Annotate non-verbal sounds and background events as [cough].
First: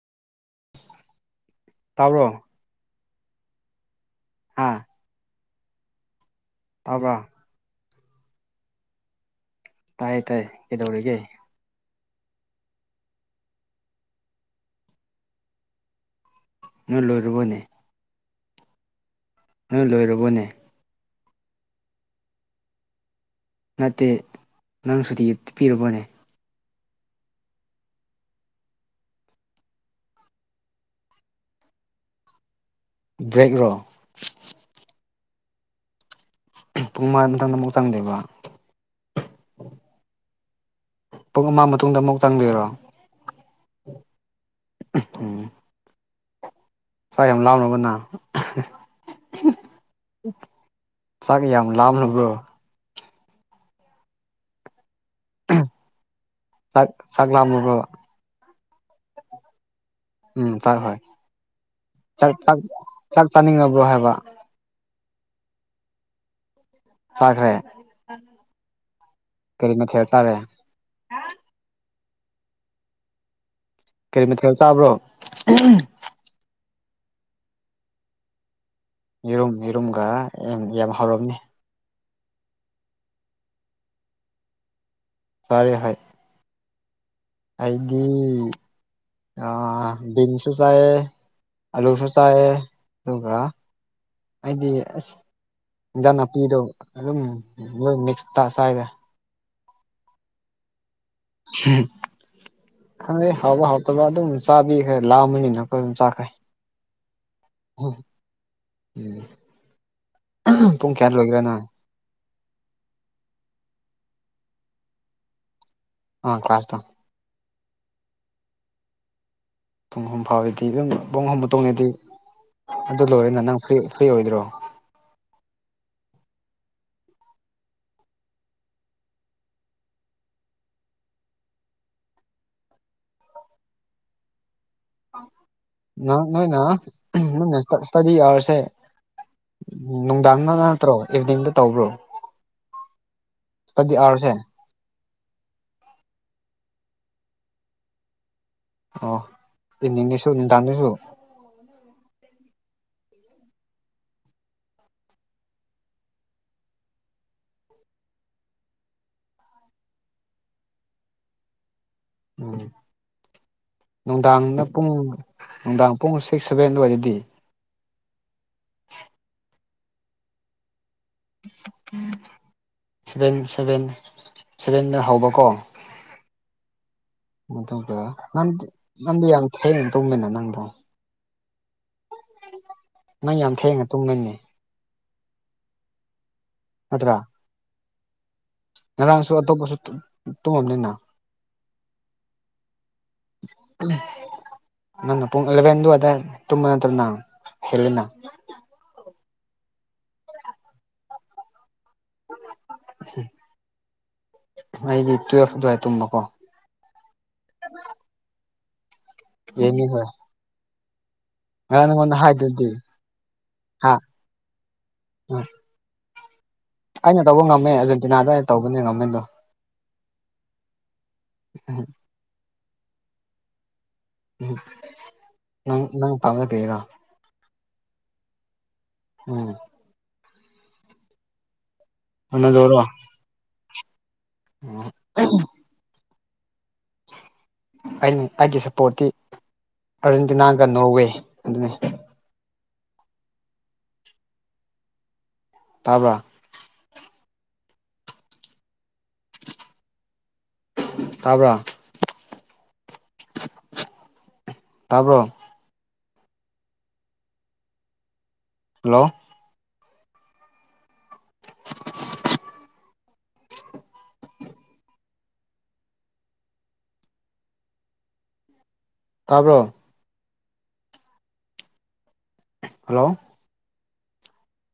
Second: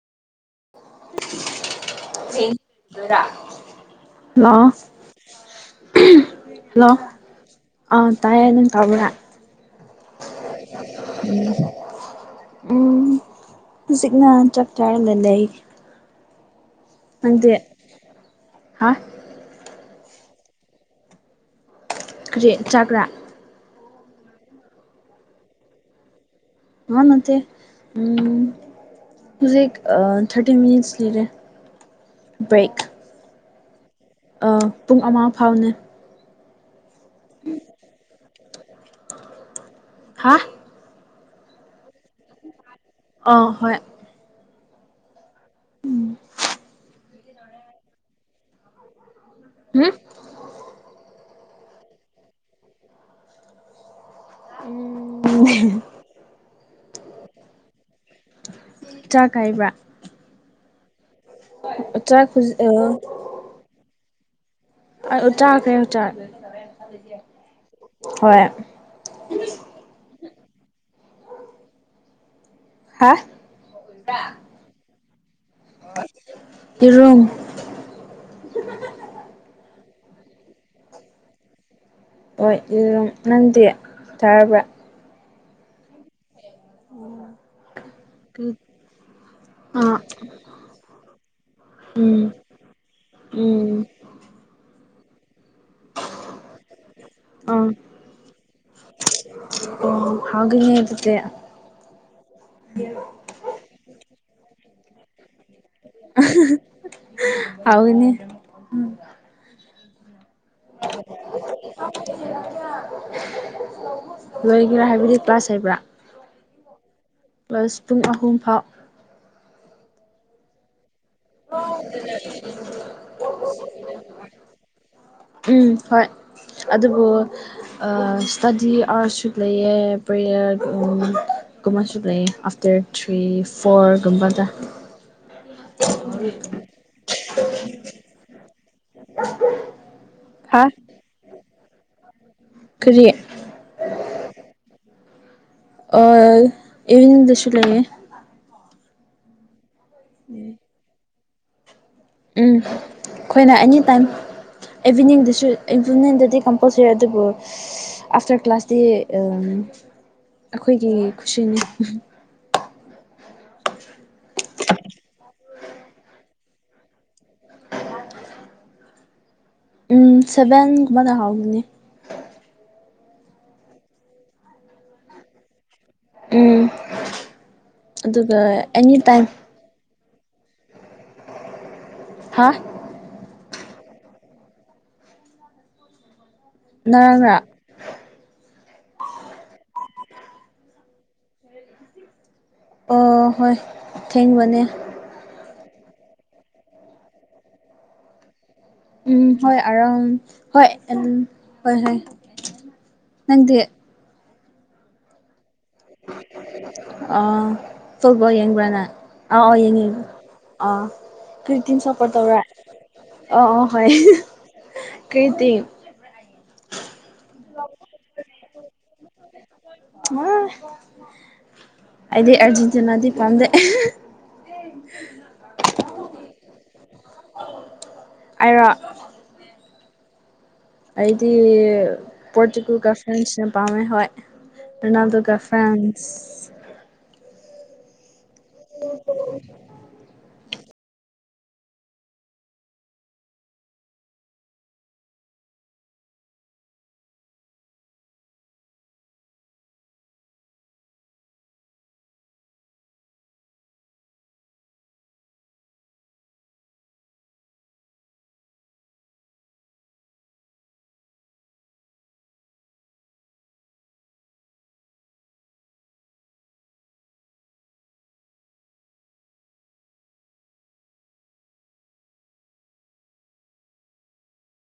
[unintelligible] ꯇꯥꯕ꯭ꯔꯣ ꯍꯜꯂꯣ꯫ ꯍꯥ [unintelligible] ꯍꯜꯂꯣ ꯇꯥꯕ꯭ꯔꯥ ꯑꯥ ꯇꯥꯏꯌꯦ ꯅꯪ ꯇꯥꯕ꯭ꯔꯥ꯫ ꯇꯥꯌꯦ ꯇꯥꯌꯦ ꯀꯩꯗꯧꯔꯤꯒꯦ꯫ ꯎꯝ ꯍꯧꯖꯤꯛꯅ ꯆꯥꯛ ꯆꯥꯔꯂ ꯂꯩ꯫ ꯅꯣꯏ ꯅꯪꯗꯤ ꯂꯣꯏꯔꯕꯣꯅꯦ ꯍꯥ꯫ ꯅꯣꯏ ꯂꯣꯏꯔꯕꯣꯅꯦ꯫ ꯀ꯭ꯔꯤ ꯆꯥꯛꯔꯥ꯫ ꯅꯠꯇꯦ ꯅꯪ ꯁꯨꯇꯤ ꯄꯤꯔꯕꯣꯅꯦ꯫ ꯑꯥ ꯅꯠꯇꯦ ꯎꯝ ꯍꯨꯖꯤꯛ ꯊꯔꯇꯤ ꯃꯤꯅꯤꯠꯁ ꯂꯤꯔꯦ ꯕ꯭ꯔꯦꯛ꯫ ꯕ꯭ꯔꯦꯛꯔꯣ꯫ ꯑꯥ ꯄꯨꯡ ꯑꯃ ꯐꯥꯎꯅꯦ꯫ ꯄꯨꯡ ꯃꯉꯥ ꯃꯇꯝꯗ ꯑꯃꯨꯛ ꯆꯪꯗꫭꯏꯕꯥ꯫ ꯍꯥ꯫ ꯄꯨꯡ ꯑꯃ ꯃꯇꯨꯡꯗ ꯑꯃꯨꯛ ꯆꯪꯗꯣꯏꯔꯣ꯫ ꯑꯧ ꯍꯣꯏ꯫ [unintelligible] ꯆꯥꯛ ꯌꯥꯝ ꯂꯥꯝꯔꯕꯣ ꯅꯪ꯫ [unintelligible] ꯍꯝ꯫ ꯆꯥꯛ ꯌꯥꯝ ꯂꯥꯝꯂꯕ꯭ꯔꯣ꯫ [unintelligible] ꯆꯥꯛ ꯆꯥꯛꯂꯥꯝꯂꯕꯣ꯫ ꯆꯥꯛ ꯍꯥꯏꯕ꯭ꯔꯥ꯫ ꯎꯝ ꯆꯥꯛ ꯍꯣꯏ ꯆꯥꯛ ꯆꯥꯛ ꯆꯥꯅꯤꯡꯑꯕ꯭ꯔꯣ ꯍꯥꯏꯕ꯫ ꯑꯌꯨꯛ ꯆꯥꯈ꯭ꯔꯦ ꯆꯥꯛ꯫ ꯆꯥꯈ꯭ꯔꯦ ꯍꯣꯏ ꯀꯔꯤ ꯃꯊꯦꯜ ꯆꯥꯔꯦ ꯍꯥ ꯀꯔꯤ ꯃꯊꯦꯜ ꯆꯥꯕ꯭ꯔꯣ ꯌꯦꯔꯨꯝ ꯌꯦꯔꯨꯝ ꯌꯦꯔꯨꯝꯒ ꯌꯥꯝ ꯌꯥꯝ ꯍꯥꯎꯔꯝꯅꯤ ꯍꯣꯏ ꯌꯦꯔꯨꯝ ꯅꯪꯗꯤ ꯆꯥꯔꯕ꯭ꯔꯥ ꯐꯥꯔꯦ ꯍꫭꯏ ꯑꯩꯗꯤ ꯑ ꯑꯥ ꯕꯤꯟꯁꯨ ꯆꯥꯌꯦ ꯑꯂꯨꯁꯨ ꯎꯝ ꯆꯥꯌꯦ ꯑꯗꯨꯒ ꯎꯝ ꯑꯩꯗꯤ ꯑꯁ ꯏꯟꯖꯥꯡ ꯅꯥꯄꯤꯗꯣ ꯑꯗꯨꯝ ꯂꯣꯏ ꯃꯤꯛꯁꯇ ꯆꯥꯏꯔꯦ ꯎꯝ ꯍꯧꯒꯅꯤ ꯑꯗꯨꯗꯤ ꯈꯪꯗꯦ ꯍꯥꯎꯕ ꯍꯥꯎꯇꯕ ꯑꯗꯨꯝ ꯆꯥꯕꯤꯈ꯭ꯔꯦ ꯂꯥꯝꯕꯅꯤꯅ ꯑꯈꯣꯏ ꯑꯗꯨꯝ ꯆꯥꯈ꯭ꯔꯦ ꯍꯥꯎꯒꯅꯤ ꯎꯝ ꯄꯨꯡ ꯀꯌꯥꯗ ꯂꯣꯢꯒꯦꯔꯥ ꯅꯪ [unintelligible] ꯂꯣꯏꯒꯦꯔꯥ ꯍꯥꯏꯕꯗꯤ ꯀ꯭ꯂꯥꯁ ꯍꯥꯏꯕ꯭ꯔꯥ ꯑ ꯀ꯭ꯂꯥꯁꯇꯣ ꯀ꯭ꯂꯥꯁ ꯄꯨꯡ ꯑꯍꯨꯝꯐꯥꯎ ꯄꯨꯡ ꯑꯍꯨꯝ ꯐꯥꯎꯔꯗꯤ ꯑꯗꯨꯝ ꯄꯨꯡ ꯑꯍꯨꯝ ꯃꯇꯨꯡꯗꯗꯤ ꯑꯗꯨ ꯂꯣꯏꯔꯒ ꯅꯪ ꯐ꯭ꯔꯤ ꯐ꯭ꯔꯤ ꯑꯣꯏꯗ꯭ꯔꯣ ꯎꯝ ꯍꯣꯏ ꯑꯗꯨꯕꯨ ꯑꯥ ꯏꯁ꯭ꯇꯗꯤ ꯑꯥꯋꯔꯁꯨ ꯂꯩꯌꯦ ꯄ꯭ꯔꯦꯌꯔ ꯎꯝ ꯨꯀꯨꯝꯕꯁꯨ ꯂꯩꯌꯦ ꯑꯥꯐꯇꯔ ꯊ꯭ꯔꯤ ꯐꯣꯔ ꯒꯨꯝꯕꯗ ꯅꯣ ꯅꯣꯏꯅ ꯅꯣꯏꯅ ꯏꯁ ꯏꯁ꯭ꯇꯗꯤ ꯑꯥꯋꯔꯁꯦ ꯎꯝ ꯅꯨꯡꯗꯥꯡꯗ ꯍꯥ ꯅꯠꯇ꯭ꯔꯣ ꯏꯚꯤꯅꯤꯡꯗ ꯇꯧꯕ꯭ꯔꯣ ꯀꯔꯤ ꯏꯁ꯭ꯇꯗꯤ ꯑꯥꯋꯔꯁꯦ ꯑꯣꯢ ꯏꯚꯤꯅꯤꯡꯗꯁꯨ ꯂꯩꯌꯦ [inaudible] ꯑꯣ ꯏꯚꯤꯅꯤꯡꯗꯁꯨ ꯅꯨꯡꯗꯥꯡꯗꯁꯨ ꯎꯝ ꯈꯣꯏꯅ ꯑꯦꯅꯤ ꯇꯥꯏꯝ ꯏꯚꯤꯅꯤꯡꯗꯁꯨ ꯏꯚꯤꯅꯤꯡꯗꯗꯤ ꯀꯝꯄꯜꯁꯔꯤ ꯑꯗꯨꯕꯨ ꯑꯥꯐꯇꯔ ꯀ꯭ꯂꯥꯁꯇꯤ ꯎꯝ ꯑꯈꯣꯏꯒꯤ ꯀꯨꯁꯤꯅꯤ ꯎꯝ ꯅꯨꯡꯗꯥꯡꯗ ꯄꯨꯡ ꯅꯨꯡꯗꯥꯡ ꯄꯨꯡ ꯁꯤꯛꯁ ꯁꯚꯦꯟ ꯑꯣꯏꯔꯗꯤ [inaudible] ꯎꯝ ꯁꯚꯦꯟꯒꯨꯝꯕꯗ ꯍꯧꯒꯤꯝꯅꯤ ꯁꯚꯦꯟ ꯁꯚꯦꯟ ꯁꯚꯦꯟꯗ ꯍꯧꯕꯀꯣ ꯎꯝ ꯑꯗꯨꯒ ꯅꯪꯗꯤ ꯑꯗꯨꯒ ꯅꯪꯗꯤ ꯑꯦꯅꯤꯇꯥꯏꯝ ꯌꯥꯝ ꯊꯦꯡꯅ ꯇꯨꯝꯃꯤꯅ ꯅꯪꯗꫭ ꯍꯥ ꯅꯪ ꯌꯥꯝ ꯊꯦꯡꯅ ꯇꯨꯝꯃꯤꯅꯤ ꯅꯠꯇ꯭ꯔꯥ ꯅꯪꯔ ꯉꯔꯥꯡꯁꯨ ꯑꯇꯣꯞꯄꯁꯨ ꯇꯨ ꯇꯨꯝꯃꯝꯅꯤꯅ [inaudible] ꯑꯣ ꯍꯣꯏ ꯊꯦꯡꯕꯅꯦ ꯅꯪꯅ ꯄꯨꯡ ꯑꯦꯂꯕꯦꯟ ꯑꯗꯨꯋꯥꯢ ꯗꯥꯏ ꯇꯨꯝꯕ ꯅꯠꯇ꯭ꯔ ꯅꯪ ꯍꯦꯂꯤꯅ ꯎꯝ ꯍꯣꯏ ꯑꯔꯥꯎꯟ ꯍꯣꯏꯠ ꯑꯗꯨꯝ ꯍꯣꯏ ꯍꯣꯏ ꯅꯪꯗꯤ ꯑꯩꯗꯤ ꯇꯨꯌꯦꯜꯐ ꯑꯗꯨꯋꯥꯏ ꯇꯨꯝꯕꯀꯣ ꯑꯥ ꯐꯨꯠꯕꯣꯜ ꯌꯦꯡꯕ꯭ꯔꯥ ꯅꯪ ꯑꯧ ꯑꯧ ꯌꯦꯡꯉꯤ ꯌꯦꯡꯅꯤ ꯌꯦꯡꯉꯤ ꯍꯣꯏ ꯑꯣ ꯀ꯭ꯔꯤꯇꯤꯝ ꯉꯔꯥꯡ ꯁ꯭ꯄꯣꯔꯠ ꯅꯪꯉꯣꯟꯗ ꯇꯧꯔꯦ ꯍꯥꯏꯗꯨꯗꯤ ꯑꯣ ꯑꯣ ꯍꯣꯏ ꯍꯥ ꯀ꯭ꯔꯤ ꯎꯝ ꯇꯤꯝ ꯑꯩꯅ ꯇꯧꯕ ꯉꯝꯃꯦ ꯑꯔꯖꯦꯟꯇꯤꯅꯥꯗꯣ ꯑꯩꯅ ꯇꯧꯕꯅꯦ ꯉꯝꯃꯦꯗꯣ [unintelligible] ꯑꯍꯝ ꯑꯩꯗꯤ ꯑꯥꯔꯖꯦꯟꯇꯤꯅꯥꯗꯤ ꯄꯥꯝꯗꯦ ꯎꯝ ꯅꯪ ꯅꯪ ꯄꯥꯝꯕꯗꯣ ꯀꯔꯤꯔꯣ ꯑꯩꯔꯣ ꯎꯝ ꯑꯩꯗꯤ ꯔꯣꯅꯥꯜꯗꯣꯔꯣ ꯄꯣꯔꯇꯨꯒꯜꯀꯥ ꯐ꯭ꯔꯦꯟꯁꯀꯥ ꯄꯥꯝꯃꯦ ꯍꯣꯏ ꯎꯝ ꯔꯣꯅꯥꯜꯗꯣꯒ ꯐꯦꯟ ꯑꯩꯩꯅ ꯑꯩꯒꯤ ꯁꯞꯄꯣꯔꯠꯇꯤ ꯑꯔꯖꯦꯟꯇꯤꯅꯥꯒ ꯅꯣꯔꯋꯦ ꯑꯗꯨꯅꯤ ꯇꯥꯕ꯭ꯔꯥ ꯇꯥꯕ꯭ꯔꯥ ꯇꯥꯕ꯭ꯔꯣ ꯍꯜꯂꯣ ꯇꯥꯕ꯭ꯔꯣ ꯍꯜꯂꯣ